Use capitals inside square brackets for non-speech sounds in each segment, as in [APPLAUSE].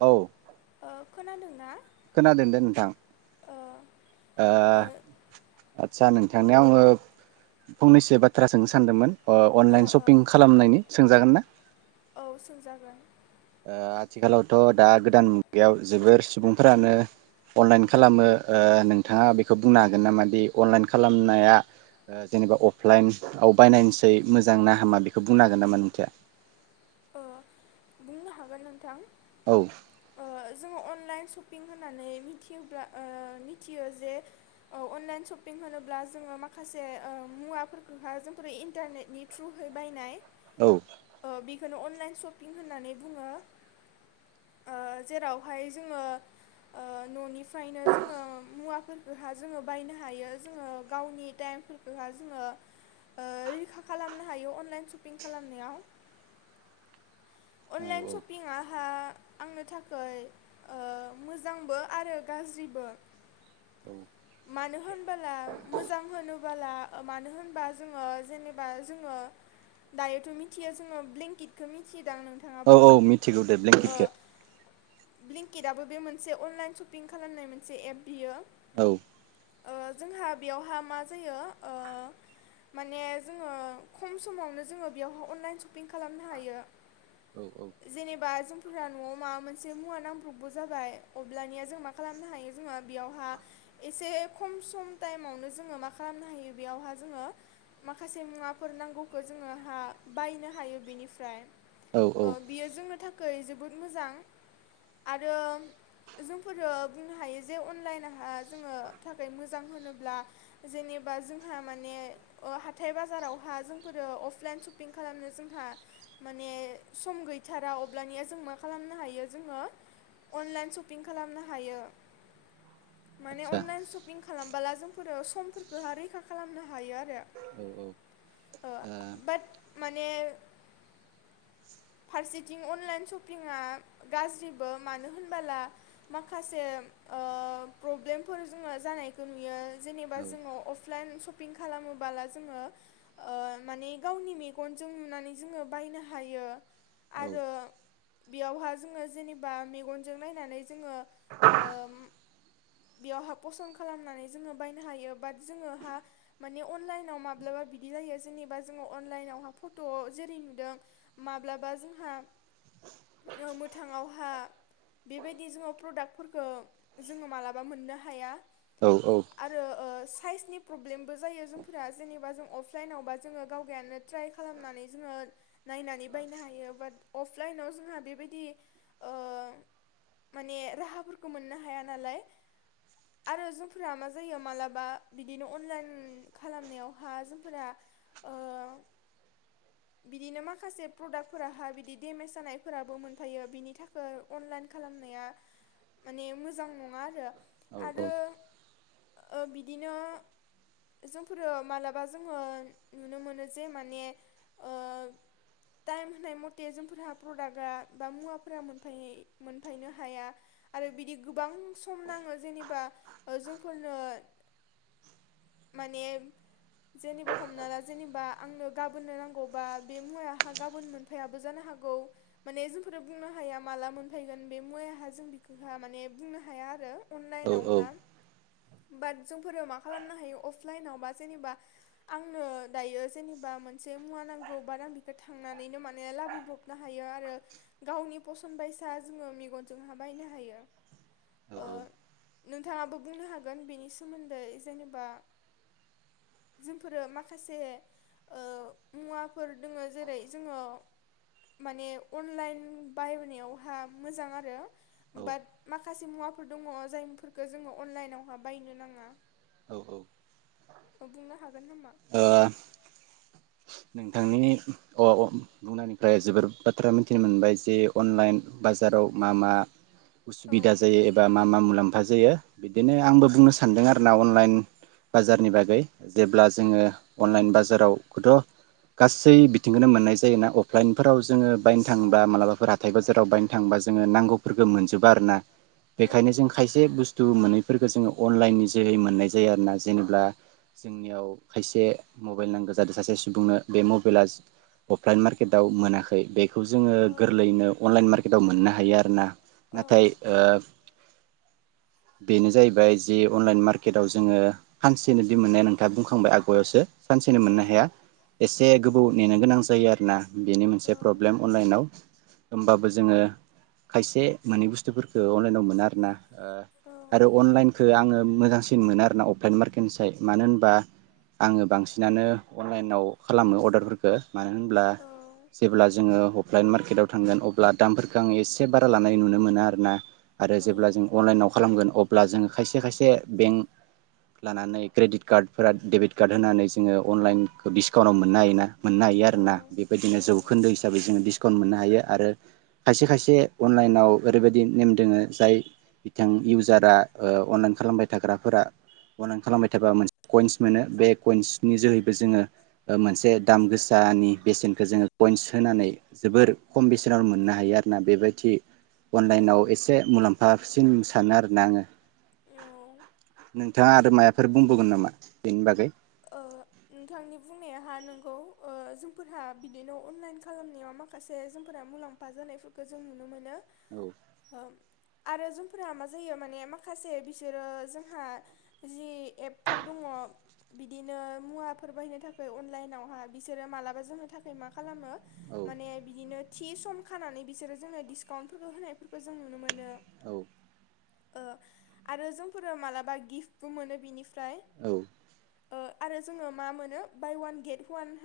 औ और खोनादोंना? खोनादों दे नोंथां ओ ओ थांनायाव आङो फंनैसो बाथ्रा सोंनो सानदोंमोन ओ अनलाइन ओ सपिं खालामनायनि सोंजागोन ना औ सोंजागोन। आथिखालावथ दा गोदान मुगायाव जोबोर सुबुंफोरानो अनलाइन खालामो ओ नोंथाङा बेखौ बुंनो हागोन नामा दि अनलाइन खालामनाया जेनेबा अफलाइनआव बायनायनिसाय मोजां ना हामा बेखौ बुंनो हागोन नामा नोंथाङा? ओ बुंनो हागोन नोंथां। औ अ जोङो अनलाइन पिं होनानै मिथियोब्ला ओ मिथियो जे औ अनलाइन सपिं होनोब्ला जोङो माखासे ओ मुवाफोरखौहा जोंफोर इन्टारनेटनि थ्रुहै बायनाय। औ ओ बेखौनो अनलाइन सपिं होननानै बुङो ओ जेरावहाय जोङो ओ ननिफ्रायनो जोङो मुवाफोरखौहा जोङो बायनो हायो जोङो गावनि टाइमफोरखौहा जोङो ओ रैखा खालामनो हायो अनलाइन सपिं खालामनायाव। औ अनलाइन सापिंआ आ आंनो थाखाय ओ मोजांबो आरो गाज्रिबो मानो होनबोला मोजां होनबोला मानो होनबा जोङो जेनेबा जोङो दायोथ मिथियो जोङो ब्लेंकेटखौ मिथि औ औ मिथिगौ दे ब्लेंकेटखो। ब्लिंकिटआबो बे मोनसे अनलाइन सपिं खालामनाय मोनसे एप बियो। औ। ओ जोंहा बेयावहा मा जायो माने जोङो खम समावनो जोङो बेयावहाय अनलाइन सपिं खालामनो हायो। जेनेबा जोंफोरा नआव माबा मोनसे मुवा नांब्रबबो जाबाय अब्लानिया जों मा खालामनो हायो जोङो बेयावहा एसे खम सम टाइमावनो जोङो मा खालामनो हायो बेयावहा जोङो माखासे मुवाफोर नांगौखौ जोङोहा बायनो हायो बेनिफ्राय। औ औ अ बियो जोंनो थाखाय खाय जोबोद मोजां आरो जोंफोरो बुंनो हायो जे अनलाइनहा जोङो थाखाय मोजां होनोब्ला जेनेबा जोंहा माने हाथाय बाजारावहा जोंफोरो अफलाइन सपिं खालामनो जोंहा माने सम गैथारा अब्लानिया जों मा खालामनो हायो जोङो अनलाइन सपिं खालामनो हायो। माने आदसा अनलाइन सपिं खालाम बाला जोंफोरो समफोरखोहा रैखा खालामनो हायो आरो। औ औ ओ औ बाट माने फारसेथिं अनलाइन सपिंआ गाज्रिबो मानो होनबोला माखासे ओ प्रब्लेमफोर जोङो जानायखौ नुयो। जेनेबा जोङो अफ लाइन सपिं खालामोबोला ओ जोङो माने गावनि मेगनजों नुनानै जोङो बायनो हायो। हायो आरो बेयावहा जोङो जेनेबा मेगनजों नायनानै जोङो ओ [UNINTELLIGIBLE] बेयावहा पसन खालामनानै जोङो बायनो हायो बाट जोङोहा माने अनलाइनाव माब्लाबा बिदि लायो जेनेबा जोङो अनलाइनावहा फट जेरै नुदों माब्लाबा जोंहा मोथाङावहा बेबायदि जों प्रडाक्टफोरखौ जोङो मालाबा मोननो हाया। औ औ आरो ओ साइसनि प्रब्लेमबो जायो जोंफोरा जेनेबा जों अफलाइनावबा जोङो गावगायानो ट्राइ खालामनानै जोङो नायनानै बायनो हायो बाट अफलाइनाव जोंहा बेबायदि ओ‌ माने राहाफोरखौ मोननो हाया नालाय आरो जोंफोरा मा जायो मालाबा बिदिनो अनलाइन खालामनायावहा जोंफोरा ओ बिदिनो माखा माखासे प्रडाक्टफोराहा बिदि दडेमेज जानायफोराबो मोनफायो बिनि थाखाय अनलाइन खालामनाया माने मोजां नङा आरो। औ आरो औ ओ बिदिनो जोंफोरो मालाबा जोङो नुनो मोनो जे माने ओ टाइम होनाय मथे जोंफोरहा प्रडाक्टआ बा मुवाफोरा मोनफाय मोनफायनो हाया आरो बिदि गोबां सम नाङो जेनेबा जोंफोरनो माने जेनेबा हमना ला जेनेबा आंनो गाबोननो नांगौबा बे मुवाया आंहा गाबोन मोनफायाबो जानो हागौ माने जोंफोरो बुंनो हाया माला मोनफैगोन बे मुवायाहा जों बिखौहा माने बुंनो हाया आरो औ अनलाइनावहा बाट जोंफोरो मा खालामनो हायो अफलाइनाव बा जेनेबा आंनो दायो जेनेबा मोनसे मुवा नांगौ बाट आं बि थांनानैनो माने लाबोब्रबनो हायो आरो गावनि फसन बायसा जोङो मेगनजोंहा बायनो हायो औ ओ नोंथाङाबो बुंनो हागोन बेनि सोमोन्दै जेनेबा जोंफोरो माखासे ओ मुवाफोर जोङो जेरै जोङो माने अनलाइन बायनायावहा मोजां आरो औ बाट माखासे मुवाफोर दङ जायफोरखौ जोङो अनलाइनावहा बायनो नाङा। औ औ। बुंनो हागो हागोन खोमा। नोंथांनि बुंनायनिफ्राय जोबोर बाथ्रा मिथिनो मोनबाय जे अनलाइन बाजाराव मा मा उसुबिदा जायो एबा मा मा मुलाम खाजोयो बिदिनो एबा आंबो बुंनो सानदों आर ना अनलाइन बाजारनि बागै जेब्ला जोङो अनलाइन बाजाराव खथ गासै बिथिंखौनो मोननाय जायोना अफलाइनफोराव जोङो बायनो थांङोबा मालाबाफोर हाथाय बाजाराव बायनो थांङोबा जोङो नांगौफोरखौ मोनजोबा आरो ना मोननाय जायो ना अफलाइनफोराव जोङो बायनो थाङोब्ला मालाबाफोर बेखायनो जों खायसे बुस्थु मोनैफोरखौ जोङो अनलाइननि जोहै मोननाय जायो आरो ना जेनेबा जोंनियाव खायसे मबाइल नांगौ जादों सासे सु बुंनो बे मबाइला अफलाइन मार्केटाव मोनाखै बे खौ जोङो गोरलैनो अनलाइन मार्केट आव मोननो हायो आरो ना। नाथाय ओ जेनेबा अफलाइन मार्केटाव मोनाखै बेखौ जोङो गोरलैयैनो अनलाइन मार्केटाव मोननो हायो आरो ना नाथाय ओ बेनो जाहैबाय जि अनलाइन मार्केटाव जोङो खानसेनो दि मोननाया नोंथाङा बुंखांबाय आगायावसो सानसेनो मोननो हाया। एसे गोबाव नेनो गोनां जायो आरोना। बेनि मोनसे प्रब्लेम अनलाइनाव। होमबाबो जोङो खायसे मोनै बुस्थुफोरखौ अनलाइनाव मोना आरो ना। ओ अनलाइनाव औ आरो अनलाइनखौ आङो मोजांसि सिन मोनो आरोना अफलाइन मार्केटनि साइ मानो होनबा आङो बांसिनानो अनलाइनाव खालामो अर्डारफोरखौ मानो होनब्ला औ जेब्ला जोङो अफलाइन मार्केटाव थांगोन अब्ला दामफोरखौ आङो एसे बारा लानाय नुनो मोना आरो ना। आरो जेब्ला जों अनलाइनाव खालामगोन अब्ला जोङो खायसे खायसे खायसे बेंक लानानै क्रेडिट कार्डफोरा देबिट कार्ड होनानै जोङो अनलाइनखो बि मोननो हायोना मोननो हायो औ आरोना बेदिनो जौखोनदो हिसाबै जोङो डिसकाउन्ट मोननो हायो। आरो खायसे खायसे अनलाइनाव ओरैबायदि नेम दोङो जाय बिथां इउ जारा ओ अनलाइन खालामबाय थाग्राफोरा अनलाइन खालामबाय थाबा मोनसे कइन्स मोनो बे कइन्सनि जोहैबो जोङो। मोनसे दाम गोसानि बेसेनखौ जोङो कइन्स होनानै जोबोर खम बेसेनावनो मोननो हायो आरोना बेबायदि थि अनलाइनाव एसे मुलामफासिन सानो आरोना आङो। औ ओ नोंथाङा आरो माया फोर बुंबोवगोन नामा बेनि बागै? औ नोंथांनि बुंनाय हा नंगौ ओ जोंफोरहा बिदिनो अनलाइन खालामनायाव माखासे जोंफोरा मुलाम्फा जानायफोरखौ जों नुनो मोनो। औ आरो जोंफोरा मा जायो माने माखासे बिसोरो जोंहा जि एपफोर दङ बिदिनो मुवाफोर बायनो थाखाय अनलाइनावहा बिसोरो मालाबा जोंनो थाखाय मा खालामो? औ माने बिदिनो थि सम खानानै बिसोरो जोंनो डिसकाउन्टफोरखौ होनायफोरखौ जों नुनो मोनो। औ ओ आरो जोंफोरो मालाबा गिफ्टबो मोनो बिनिफ्रा औ ओ आरो जोङो मा मोनो बाय वान गेट हवान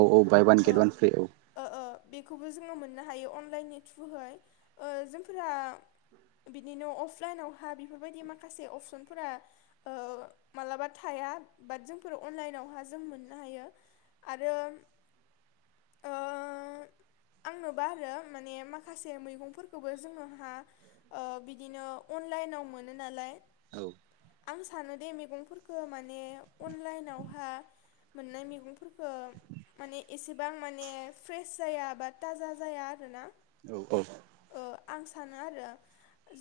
औ औ बाय वान गेट वान फ्रि औ ओ ओ बेखौबो जोङो मोननो हायो अनलाइननि थ्रुहै ओ जोंफोरा बिनिनो अफलाइनावहा बेफोरबायदि माखासे अपसनफोरा ओ मालाबा थाया बाट जोंफोर अनलाइनावहा जों मोननो हायो आरो ओ आंनोबा आरो माने माखासे मैगंफोरखौबो जोङोहा ओ बिदिनो अनलाइनाव मोनो नालाय औ आं सानो दे मैगंफोरखौ माने अनलाइनावहा मोननाय मैगंफोरखो माने एसेबां माने फ्रेस जाया बा थाजा जाया आरोना औ औ आं सानो आरो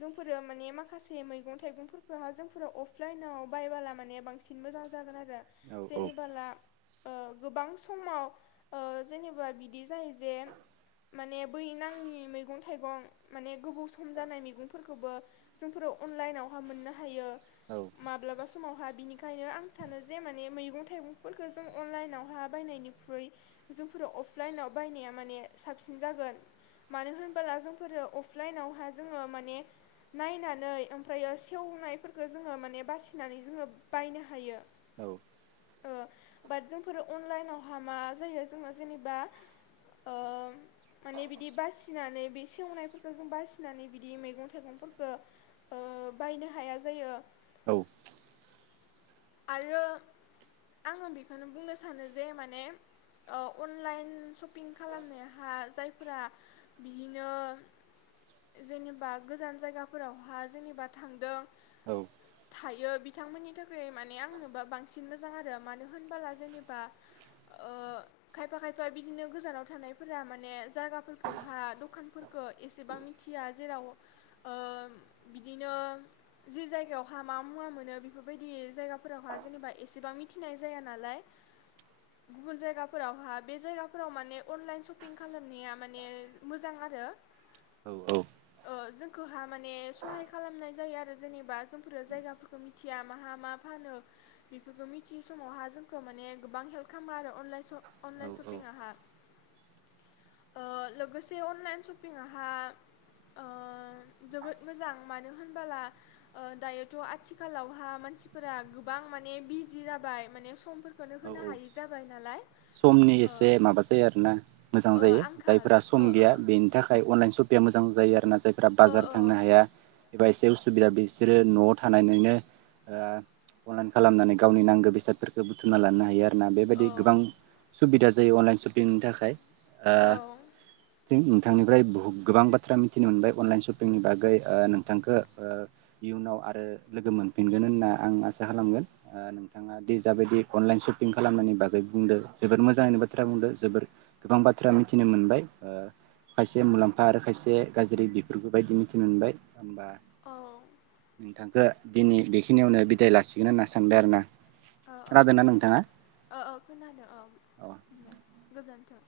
जोंफोरो माने माखासे मैगं थाइगंफोरखौहा जोंफोरा अफलाइनाव बायबाला माने बांसिन मोजां जायो जागोन आरो औ औ जेनिबाला ओ गोबां समाव ओ जेनेबा बिदि जायो जे माने बै नाङि मैगं थाइगं माने गोबाव सम जानाय मैगंफोरखौबो जोंफोरो अनलाइनावहा मोननो हायो औ माब्लाबा स समावहा बिनिखायनो आं आं सानो जे माने मैगं थाइगंफोरखौ जों अनलाइनावहा बायनायनिख्रुइ जोंफोरो अफलाइनाव बायनाया माने साबसिन जागोन मानो होनबाला जोंफोरो अफलाइनावहा जोङो माने नायनानै ओमफ्रायो सेवनायफोरखौ जोङो माने बासिनानै जोङो बायनो हायो औ ओ बाट जोंफोरो अनलाइनावहा मा जायो जोङो जेनेबा ओ माने बिदि बासिनानै बे सेवनायफोरखौ जों बासिनानै बिदि मैगं थाइगंफोरखौ ओ बायनो हाया जायो औ आरो आङो बेखौनो बुंनो सानो जे माने अनलाइन ओ शपिं खालामनायहा जायफोरा बिदिनो जेनेबा गोजान जायगाफोरावहा जेनेबा थांदों औ थायो बिथांमोननि थाखाय माने आंनोबा बांसिन मोजां आरो मानो होनबाला जेनेबा ओ खायफा खायफा बिदिनो गोजानाव थानायफोरा माने जायगाफोरखौहा दखानफोरखौ एसेबां मिथिया जेराव ओ बिदिनो जे जायगायावहा मा मुवा मोनो बेफोरबायदि जायगाफोरावहा जेनेबा एसेबां मिथिनाय जाया नालाय गुबुन जायगाफोरावहा बे जायगाफोराव माने अनलाइन सशपिं खालामनाया माने मोजां आरो औ औ गोहा माने सहाय खालामनाय जायो आरो जेनेबा जोंफोरो जायगाफोरखौ मिथिया माहा मा फानो बेफोरखौ मिथियै समावहा जोंखौ माने गोबां हेल्प खालामो आरो अनलाइन स अनलाइन औ सपिंआहा ओ लोगोसे अनलाइन सपिंआहा ओ जोबोद मोजां मानो होनबोला दायोथ' आथिखालावहा मानसि फोरा गोबां माने बिजि जाबाय माने समफोर औ औ समनि ओ एसे माबा जायो आरोना मोजां ओ जायो आंखाल जायफोरा सम ओ गैया ओ बेनि थाखाय अनलाइन सपिं बे मोजां जायो आरो ना जाय फोरा ओ बाजार थांनो हाया एबा एसे उसुबिदा बिसोरो न'आव थानानैनो ओ अनलाइन खालामनानै गावनि नांगो बेसादफोरखौ बुुथुमना लानो हायो आ ना औ बेबायदि गोबां सुबिदा जायो अनलाइन सपिंनि थाखाय ओ औ थिं नोंथांनिफ्राय बहु गोबां बाथ्रा मिथिनो मोनबाय अनलाइन सपिंनि ओ बागै ओ नोंथांखौ ओ इयुनाव आरो लोगो मोनफिनगोन होनना आं आसा खालामगोन। ओ नोंथाङा दि जाबादि अनलाइन सपिं खालामनायनि बागै बुंदो जोबोर मोजाङैनो बाथ्रा बुंदो जोबोर गोबां बाथ्रा मिथिनो मोनबाय ओ खायसे मुलाम्फा आरो खायसे गाज्रि बेफोरखौ बायदि मिथिनो मोनबाय। होमबा औ नोंथां दिनै बेखिनियावनो बिदाय लासिगोन होनना सानबाय आरोना। अ अ खोनादोंना दे नोंथाङा? अ अ खोनादो अ दे गोजोनथों।